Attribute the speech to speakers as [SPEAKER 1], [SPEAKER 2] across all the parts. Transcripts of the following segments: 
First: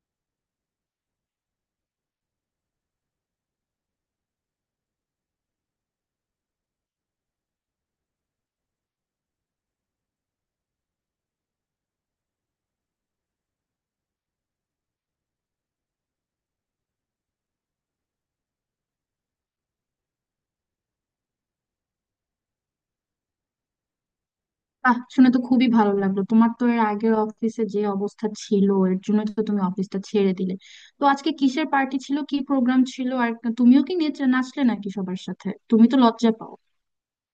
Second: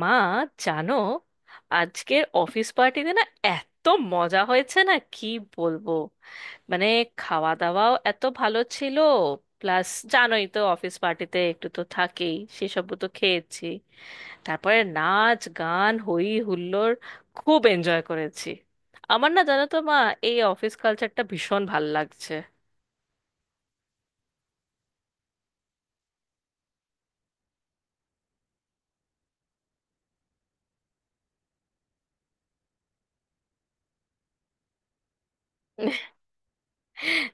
[SPEAKER 1] মা, জানো আজকের অফিস পার্টিতে না এত মজা হয়েছে না কি বলবো। মানে খাওয়া দাওয়াও এত ভালো ছিল, প্লাস জানোই তো অফিস পার্টিতে একটু তো থাকেই, সেসব তো খেয়েছি। তারপরে নাচ গান হই হুল্লোড়, খুব এনজয় করেছি। আমার না জানো তো মা, এই অফিস কালচারটা ভীষণ ভাল লাগছে।
[SPEAKER 2] বাহ, শুনে তো খুবই ভালো লাগলো। তোমার তো এর আগের অফিসে যে অবস্থা ছিল, এর জন্য তো তুমি অফিসটা ছেড়ে দিলে। তো আজকে কিসের পার্টি ছিল, কি প্রোগ্রাম ছিল আর তুমিও কি নেচে নাচলে নাকি সবার সাথে? তুমি তো লজ্জা পাও।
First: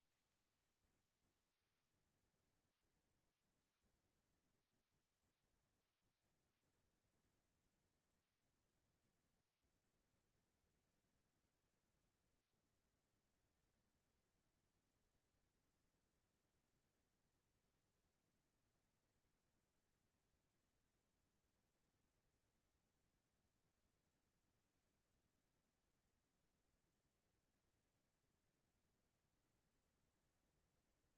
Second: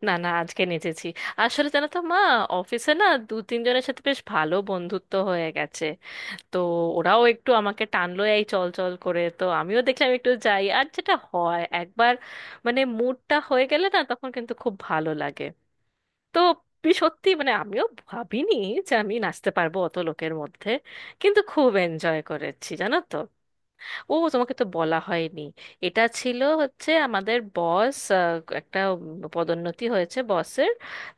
[SPEAKER 1] না না, আজকে নেচেছি। আসলে জানো তো মা, অফিসে না 2-3 জনের সাথে বেশ ভালো বন্ধুত্ব হয়ে গেছে। তো ওরাও একটু আমাকে টানলো এই চল চল করে, তো আমিও দেখলাম একটু যাই। আর যেটা হয়, একবার মানে মুডটা হয়ে গেলে না, তখন কিন্তু খুব ভালো লাগে। তো সত্যি মানে আমিও ভাবিনি যে আমি নাচতে পারবো অত লোকের মধ্যে। কিন্তু খুব এনজয় করেছি জানো তো। ও, তোমাকে তো বলা হয়নি, এটা ছিল হচ্ছে আমাদের বস, একটা পদোন্নতি হয়েছে বসের।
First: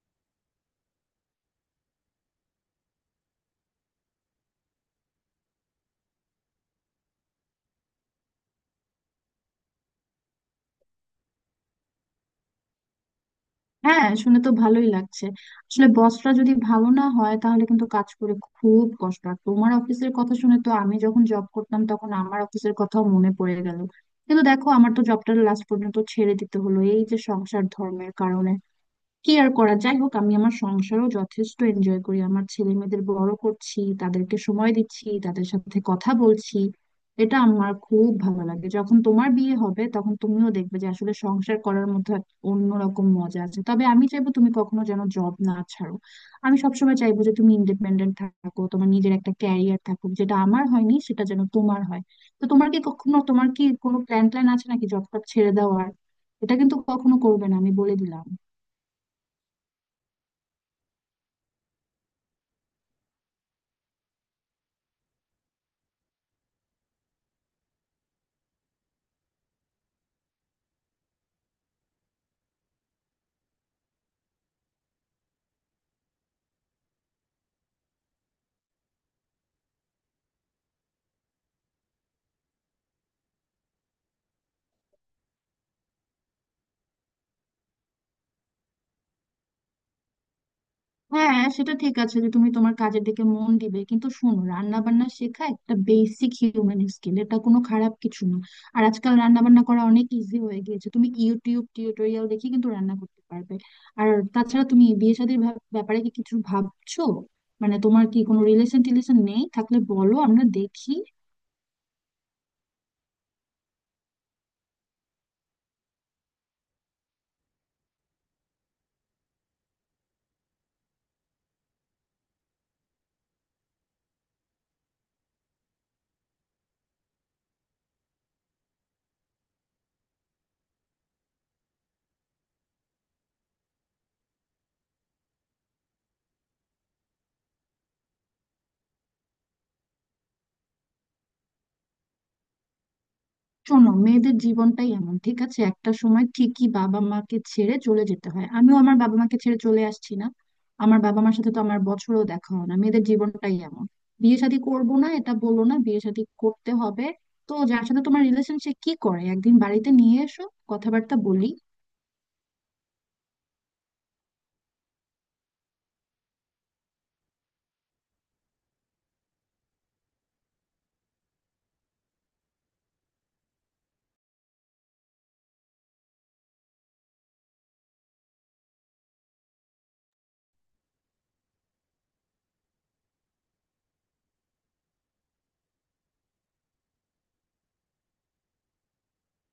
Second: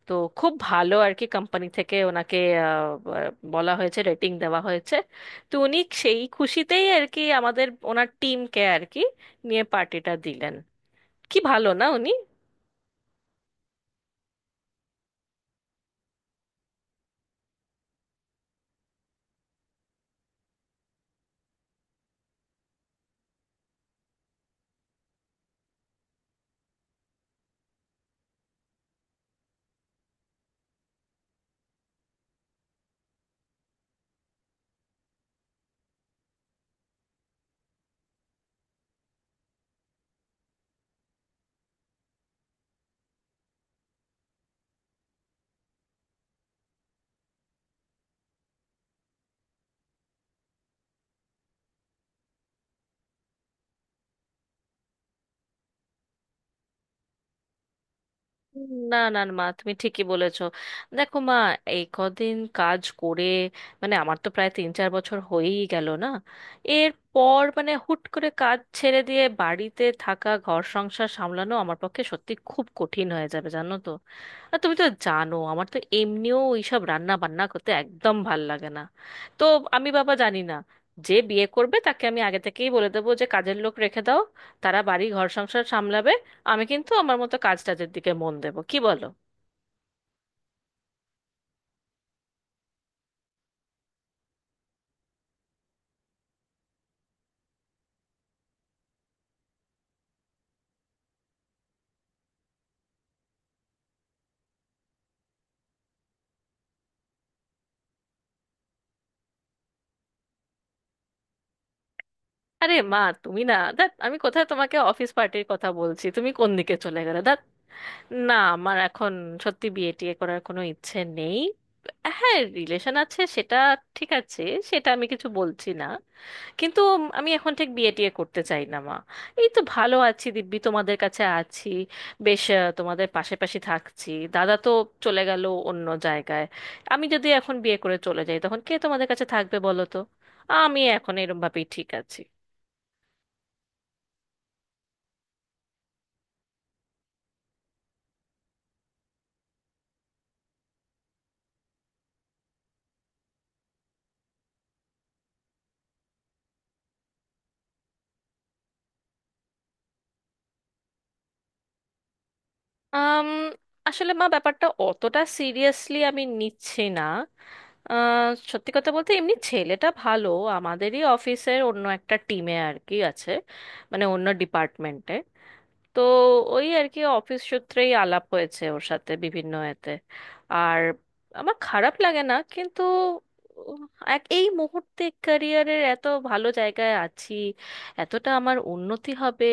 [SPEAKER 1] তো খুব ভালো আর কি, কোম্পানি থেকে ওনাকে বলা হয়েছে, রেটিং দেওয়া হয়েছে। তো উনি সেই খুশিতেই আর কি আমাদের ওনার টিমকে আর কি নিয়ে পার্টিটা দিলেন। কি ভালো না উনি?
[SPEAKER 2] হ্যাঁ, শুনে তো ভালোই লাগছে। আসলে বসরা যদি ভালো না হয় তাহলে কিন্তু কাজ করে খুব কষ্ট। আর তোমার অফিসের কথা শুনে তো আমি যখন জব করতাম তখন আমার অফিসের কথাও মনে পড়ে গেল। কিন্তু দেখো, আমার তো জবটা লাস্ট পর্যন্ত ছেড়ে দিতে হলো এই যে সংসার ধর্মের কারণে। কি আর করা, যাই হোক আমি আমার সংসারও যথেষ্ট এনজয় করি, আমার ছেলে মেয়েদের বড় করছি, তাদেরকে সময় দিচ্ছি, তাদের সাথে কথা বলছি। এটা আমার খুব ভালো লাগে। যখন তোমার বিয়ে হবে তখন তুমিও দেখবে যে আসলে সংসার করার মধ্যে এক অন্যরকম মজা আছে। তবে আমি চাইবো তুমি কখনো যেন জব না ছাড়ো। আমি সবসময় চাইবো যে তুমি ইন্ডিপেন্ডেন্ট থাকো, তোমার নিজের একটা ক্যারিয়ার থাকুক। যেটা আমার হয়নি সেটা যেন তোমার হয়। তো তোমার কি কোনো প্ল্যান ট্যান আছে নাকি জব টব ছেড়ে দেওয়ার? এটা কিন্তু কখনো করবে না, আমি বলে দিলাম।
[SPEAKER 1] না না না, মা তুমি ঠিকই বলেছো। দেখো মা, এই কদিন কাজ করে মানে আমার তো প্রায় 3-4 বছর হয়েই গেল না, এরপর মানে হুট করে কাজ ছেড়ে দিয়ে বাড়িতে থাকা ঘর সংসার সামলানো আমার পক্ষে সত্যি খুব কঠিন হয়ে যাবে জানো তো। আর তুমি তো জানো আমার তো এমনিও এইসব রান্না বান্না করতে একদম ভাল লাগে না। তো আমি বাবা জানি না, যে বিয়ে করবে তাকে আমি আগে থেকেই বলে দেবো যে কাজের লোক রেখে দাও, তারা বাড়ি ঘর সংসার সামলাবে, আমি কিন্তু আমার মতো কাজ টাজের দিকে মন দেব, কি বলো?
[SPEAKER 2] হ্যাঁ, সেটা ঠিক আছে যে তুমি তোমার কাজের দিকে মন দিবে, কিন্তু শোনো, রান্না বান্না শেখা একটা বেসিক হিউম্যান স্কিল, এটা কোনো খারাপ কিছু না। আর আজকাল রান্না বান্না করা অনেক ইজি হয়ে গিয়েছে, তুমি ইউটিউব টিউটোরিয়াল দেখে কিন্তু রান্না করতে পারবে। আর তাছাড়া তুমি বিয়ে শাদীর ব্যাপারে কি কিছু ভাবছো? মানে তোমার কি কোনো রিলেশন টিলেশন নেই? থাকলে বলো, আমরা দেখি।
[SPEAKER 1] আরে মা তুমি না, দেখ আমি কোথায় তোমাকে অফিস পার্টির কথা বলছি, তুমি কোন দিকে চলে গেলে দেখ। না, আমার এখন সত্যি বিয়ে টিয়ে করার কোনো ইচ্ছে নেই। হ্যাঁ, রিলেশন আছে সেটা ঠিক আছে, সেটা আমি কিছু বলছি না, কিন্তু আমি এখন ঠিক বিয়ে টিয়ে করতে চাই না মা। এই তো ভালো আছি, দিব্যি তোমাদের কাছে আছি, বেশ তোমাদের পাশে পাশে থাকছি। দাদা তো চলে গেল অন্য জায়গায়, আমি যদি এখন বিয়ে করে চলে যাই তখন কে তোমাদের কাছে থাকবে বলো তো? আমি এখন এরম ভাবেই ঠিক আছি।
[SPEAKER 2] শোনো, মেয়েদের জীবনটাই এমন, ঠিক আছে? একটা সময় ঠিকই বাবা মাকে ছেড়ে চলে যেতে হয়, আমিও আমার বাবা মাকে ছেড়ে চলে আসছি না? আমার বাবা মার সাথে তো আমার বছরও দেখা হয় না, মেয়েদের জীবনটাই এমন। বিয়ে শাদী করবো না এটা বলো না, বিয়ে শাদী করতে হবে। তো যার সাথে তোমার রিলেশন সে কি করে? একদিন বাড়িতে নিয়ে এসো, কথাবার্তা বলি।
[SPEAKER 1] আম, আসলে মা, ব্যাপারটা অতটা সিরিয়াসলি আমি নিচ্ছি না। সত্যি কথা বলতে এমনি ছেলেটা ভালো, আমাদেরই অফিসের অন্য একটা টিমে আর কি আছে, মানে অন্য ডিপার্টমেন্টে। তো ওই আর কি অফিস সূত্রেই আলাপ হয়েছে ওর সাথে বিভিন্ন এতে। আর আমার খারাপ লাগে না কিন্তু উম, এক এই মুহূর্তে ক্যারিয়ারের এত ভালো জায়গায় আছি, এতটা আমার উন্নতি হবে,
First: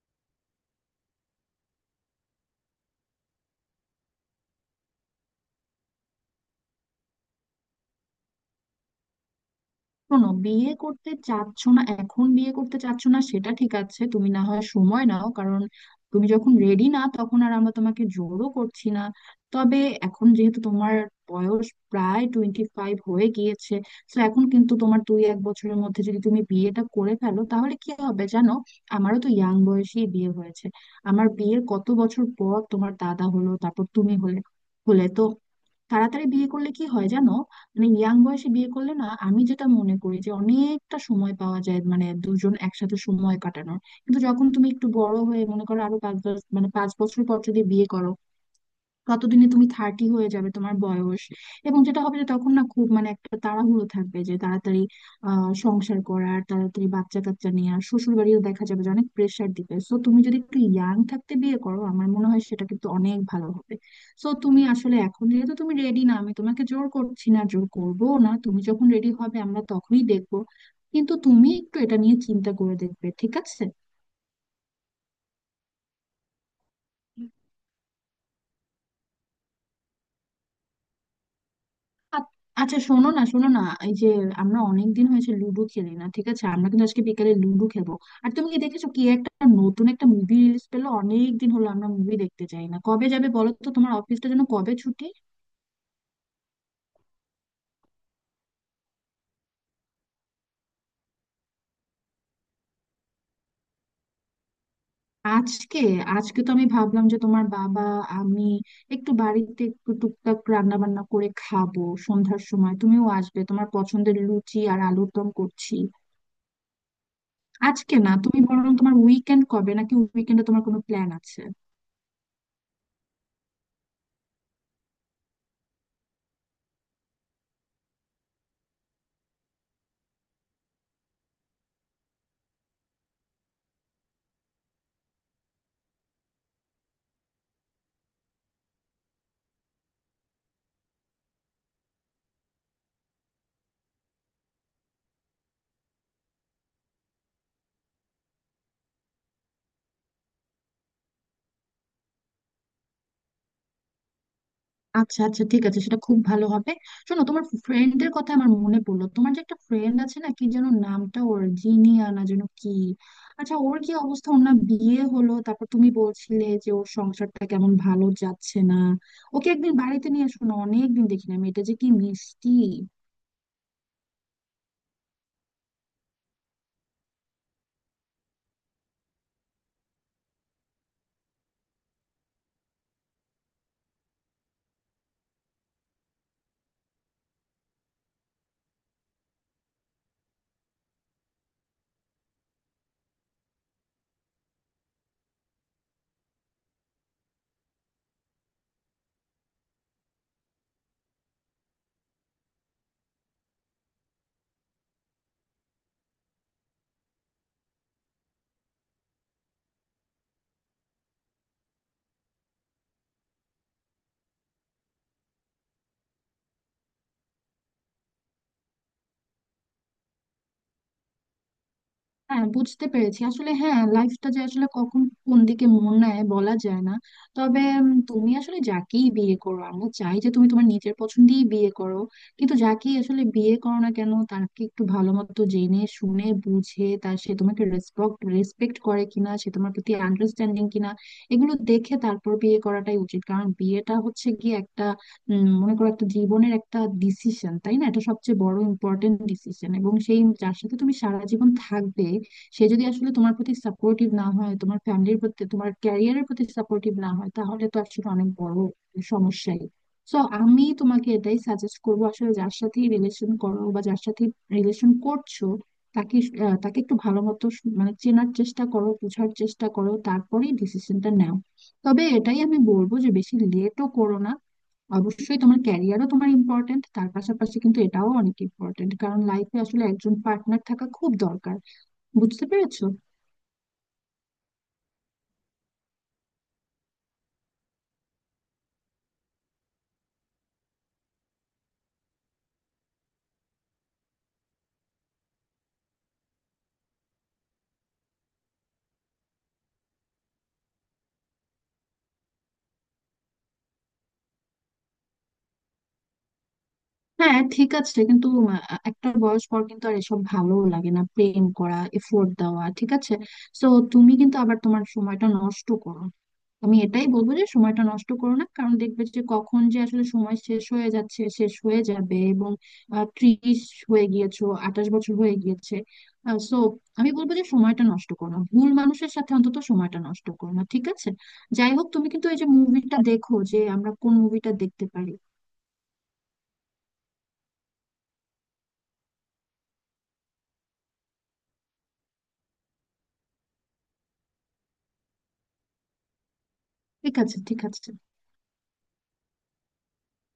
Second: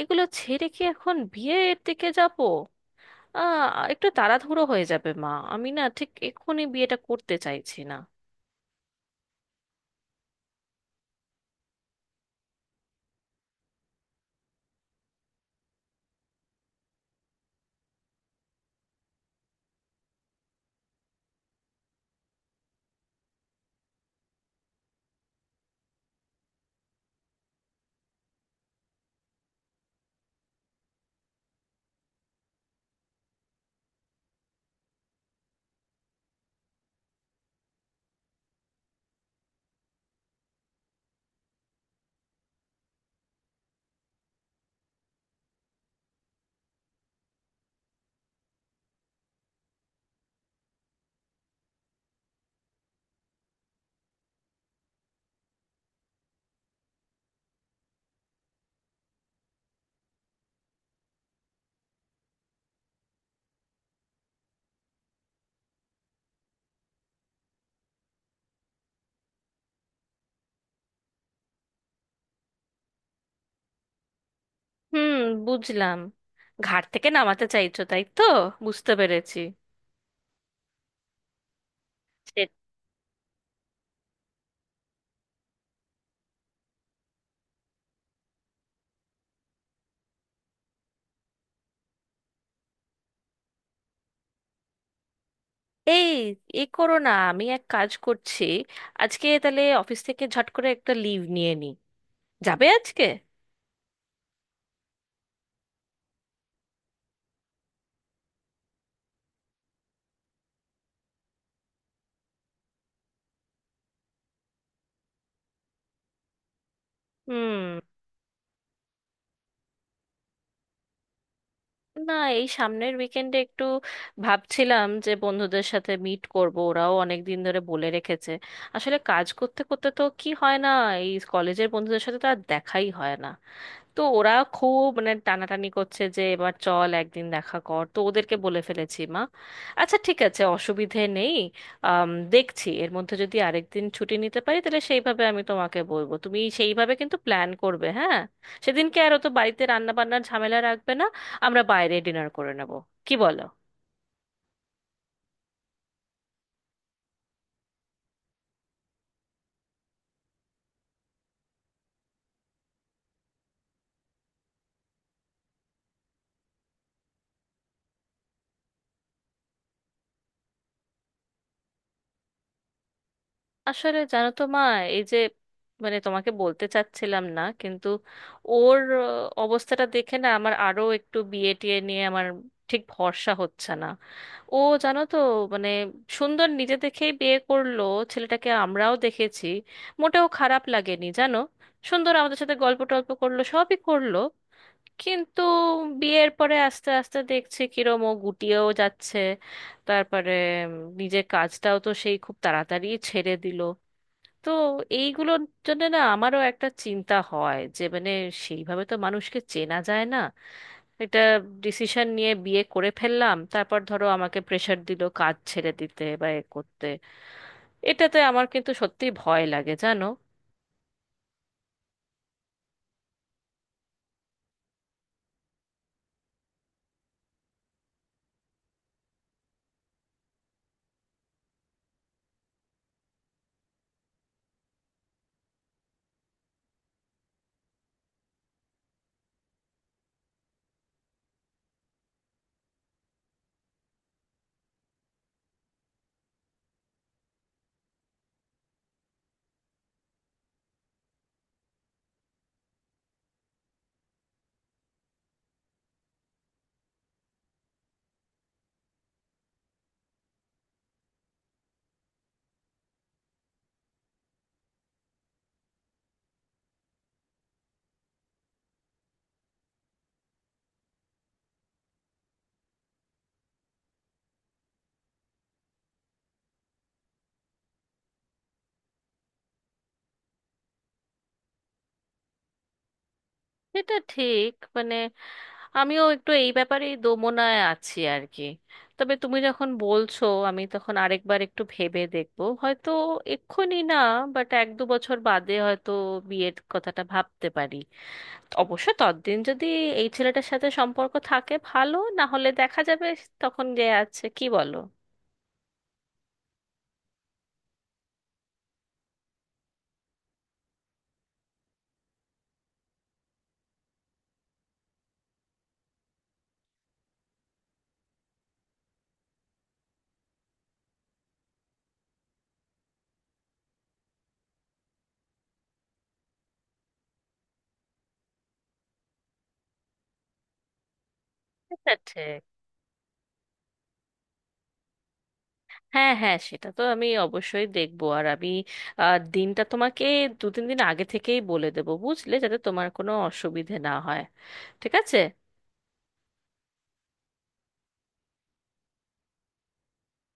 [SPEAKER 1] এগুলো ছেড়ে কি এখন বিয়ের দিকে যাব? আহ একটু তাড়াহুড়ো হয়ে যাবে মা, আমি না ঠিক এক্ষুনি বিয়েটা করতে চাইছি না।
[SPEAKER 2] শোনো, বিয়ে করতে চাচ্ছ না, এখন বিয়ে করতে চাচ্ছ না সেটা ঠিক আছে, তুমি না হয় সময় নাও। কারণ তুমি যখন রেডি না তখন আর আমরা তোমাকে জোরও করছি না। তবে এখন যেহেতু তোমার বয়স প্রায় 25 হয়ে গিয়েছে, তো এখন কিন্তু তোমার 1-2 বছরের মধ্যে যদি তুমি বিয়েটা করে ফেলো তাহলে কি হবে জানো? আমারও তো ইয়াং বয়সেই বিয়ে হয়েছে। আমার বিয়ের কত বছর পর তোমার দাদা হলো, তারপর তুমি হলে। হলে তো তাড়াতাড়ি বিয়ে করলে কি হয় জানো? মানে ইয়াং বয়সে বিয়ে করলে না, আমি যেটা মনে করি যে অনেকটা সময় পাওয়া যায়, মানে দুজন একসাথে সময় কাটানোর। কিন্তু যখন তুমি একটু বড় হয়ে, মনে করো আরো পাঁচ দশ মানে 5 বছর পর যদি বিয়ে করো, কতদিনে তুমি 30 হয়ে যাবে তোমার বয়স। এবং যেটা হবে যে তখন না খুব, মানে একটা তাড়াহুড়ো থাকবে যে তাড়াতাড়ি, সংসার করার, তাড়াতাড়ি বাচ্চা কাচ্চা নেওয়ার। শ্বশুর বাড়িও দেখা যাবে যে অনেক প্রেশার দিবে। সো তুমি যদি একটু ইয়াং থাকতে বিয়ে করো, আমার মনে হয় সেটা কিন্তু অনেক ভালো হবে। সো তুমি আসলে, এখন যেহেতু তুমি রেডি না, আমি তোমাকে জোর করছি না, জোর করবো না, তুমি যখন রেডি হবে আমরা তখনই দেখবো। কিন্তু তুমি একটু এটা নিয়ে চিন্তা করে দেখবে, ঠিক আছে?
[SPEAKER 1] হুম, বুঝলাম, ঘাট থেকে নামাতে চাইছো তাই তো? বুঝতে পেরেছি।
[SPEAKER 2] আ- আচ্ছা, শোনো না, এই যে আমরা অনেক দিন হয়েছে লুডো খেলি না, ঠিক আছে? আমরা কিন্তু আজকে বিকালে লুডো খেলবো। আর তুমি কি দেখেছো কি একটা, নতুন একটা মুভি রিলিজ পেলো? অনেক দিন হলো আমরা মুভি দেখতে যাই না। কবে যাবে বলো তো, তোমার অফিসটা যেন কবে ছুটি?
[SPEAKER 1] এই, এ করো না, আমি এক কাজ করছি, আজকে তাহলে অফিস থেকে ঝট করে একটা লিভ নিয়ে নিই, যাবে আজকে?
[SPEAKER 2] আজকে? আজকে তো আমি ভাবলাম যে তোমার বাবা, আমি একটু বাড়িতে একটু টুকটাক রান্না বান্না করে খাবো, সন্ধ্যার সময় তুমিও আসবে, তোমার পছন্দের লুচি আর আলুর দম করছি।
[SPEAKER 1] হুম।
[SPEAKER 2] আজকে না, তুমি বরং তোমার উইকেন্ড কবে, নাকি উইকেন্ডে তোমার কোনো প্ল্যান আছে?
[SPEAKER 1] না, এই সামনের উইকেন্ডে একটু ভাবছিলাম যে বন্ধুদের সাথে মিট করব, ওরাও অনেক দিন ধরে বলে রেখেছে। আসলে কাজ করতে করতে তো কি হয় না, এই কলেজের বন্ধুদের সাথে তো আর দেখাই হয় না। তো ওরা খুব মানে টানাটানি করছে যে এবার চল একদিন দেখা কর, তো ওদেরকে বলে ফেলেছি মা। আচ্ছা ঠিক আছে, অসুবিধে নেই। দেখছি এর মধ্যে যদি আরেকদিন ছুটি নিতে পারি, তাহলে সেইভাবে আমি তোমাকে বলবো, তুমি সেইভাবে কিন্তু প্ল্যান করবে হ্যাঁ। সেদিনকে আর অত বাড়িতে রান্না বান্নার ঝামেলা রাখবে না, আমরা বাইরে ডিনার করে নেব, কি বলো?
[SPEAKER 2] আচ্ছা আচ্ছা, ঠিক আছে, সেটা খুব ভালো হবে। শোনো, তোমার ফ্রেন্ডের কথা আমার মনে পড়লো। তোমার যে একটা ফ্রেন্ড আছে না, কি যেন নামটা ওর, জিনিয়া না যেন কি? আচ্ছা ওর কি অবস্থা? ওর না বিয়ে হলো, তারপর তুমি বলছিলে যে ওর সংসারটা কেমন ভালো যাচ্ছে না। ওকে একদিন বাড়িতে নিয়ে আসো না, অনেকদিন দেখি না, মেয়েটা যে কি মিষ্টি।
[SPEAKER 1] আসলে জানো তো মা, এই যে মানে তোমাকে বলতে চাচ্ছিলাম না কিন্তু ওর অবস্থাটা দেখে না আমার আরো একটু বিয়ে টিয়ে নিয়ে আমার ঠিক ভরসা হচ্ছে না। ও জানো তো মানে সুন্দর নিজে দেখেই বিয়ে করলো, ছেলেটাকে আমরাও দেখেছি, মোটেও খারাপ লাগেনি জানো। সুন্দর আমাদের সাথে গল্প টল্প করলো, সবই করলো। কিন্তু বিয়ের পরে আস্তে আস্তে দেখছি কিরম ও গুটিয়েও যাচ্ছে। তারপরে উম, নিজের কাজটাও তো সেই খুব তাড়াতাড়ি ছেড়ে দিল। তো এইগুলোর জন্য না আমারও একটা চিন্তা হয় যে মানে সেইভাবে তো মানুষকে চেনা যায় না, একটা ডিসিশন নিয়ে বিয়ে করে ফেললাম, তারপর ধরো আমাকে প্রেশার দিল কাজ ছেড়ে দিতে বা এ করতে, এটাতে আমার কিন্তু সত্যি ভয় লাগে জানো।
[SPEAKER 2] হ্যাঁ, বুঝতে পেরেছি। আসলে হ্যাঁ, লাইফটা যে আসলে কখন কোন দিকে মোড় নেয় বলা যায় না। তবে তুমি আসলে যাকেই বিয়ে করো, আমরা চাই যে তুমি তোমার নিজের পছন্দেই বিয়ে করো। কিন্তু যাকেই আসলে বিয়ে করো না কেন, তাকে একটু ভালো মতো জেনে শুনে বুঝে, তার, সে তোমাকে রেসপেক্ট রেসপেক্ট করে কিনা, সে তোমার প্রতি আন্ডারস্ট্যান্ডিং কিনা, এগুলো দেখে তারপর বিয়ে করাটাই উচিত। কারণ বিয়েটা হচ্ছে গিয়ে একটা, মনে করো একটা জীবনের একটা ডিসিশন, তাই না? এটা সবচেয়ে বড় ইম্পর্টেন্ট ডিসিশন, এবং সেই যার সাথে তুমি সারা জীবন থাকবে, সে যদি আসলে তোমার প্রতি সাপোর্টিভ না হয়, তোমার ফ্যামিলির প্রতি, তোমার ক্যারিয়ারের প্রতি সাপোর্টিভ না হয়, তাহলে তো আসলে অনেক বড় সমস্যাই। সো আমি তোমাকে এটাই সাজেস্ট করবো, আসলে যার সাথে রিলেশন করো বা যার সাথে রিলেশন করছো, তাকে তাকে একটু ভালো মতো মানে চেনার চেষ্টা করো, বোঝার চেষ্টা করো, তারপরেই ডিসিশনটা নাও। তবে এটাই আমি বলবো যে বেশি লেটও করো না। অবশ্যই তোমার ক্যারিয়ারও তোমার ইম্পর্টেন্ট, তার পাশাপাশি কিন্তু এটাও অনেক ইম্পর্টেন্ট, কারণ লাইফে আসলে একজন পার্টনার থাকা খুব দরকার। বুঝতে পেরেছো?
[SPEAKER 1] এটা ঠিক মানে আমিও একটু এই ব্যাপারেই দোমনায় আছি আর কি। তবে তুমি যখন বলছো আমি তখন আরেকবার একটু ভেবে দেখবো, হয়তো এক্ষুনি না, বাট 1-2 বছর বাদে হয়তো বিয়ের কথাটা ভাবতে পারি। অবশ্য ততদিন যদি এই ছেলেটার সাথে সম্পর্ক থাকে, ভালো না হলে দেখা যাবে তখন যে আছে, কি বলো?
[SPEAKER 2] হ্যাঁ ঠিক আছে, কিন্তু একটা বয়স পর কিন্তু আর এসব ভালো লাগে না, প্রেম করা, এফোর্ট দেওয়া, ঠিক আছে? তো তুমি কিন্তু আবার তোমার সময়টা নষ্ট করো। আমি এটাই বলবো যে সময়টা নষ্ট করো না, কারণ দেখবে যে কখন যে আসলে সময় শেষ হয়ে যাচ্ছে, শেষ হয়ে যাবে এবং 30 হয়ে গিয়েছো, 28 বছর হয়ে গিয়েছে। সো আমি বলবো যে সময়টা নষ্ট করো না, ভুল মানুষের সাথে অন্তত সময়টা নষ্ট করো না, ঠিক আছে? যাই হোক,
[SPEAKER 1] সেটা
[SPEAKER 2] তুমি কিন্তু এই
[SPEAKER 1] ঠিক।
[SPEAKER 2] যে মুভিটা দেখো যে আমরা কোন মুভিটা দেখতে পারি।
[SPEAKER 1] হ্যাঁ হ্যাঁ, সেটা তো আমি অবশ্যই দেখবো। আর আমি দিনটা তোমাকে 2-3 দিন আগে থেকেই বলে দেবো বুঝলে, যাতে তোমার কোনো অসুবিধে না হয়। ঠিক আছে।
[SPEAKER 2] ঠিক আছে, ঠিক আছে।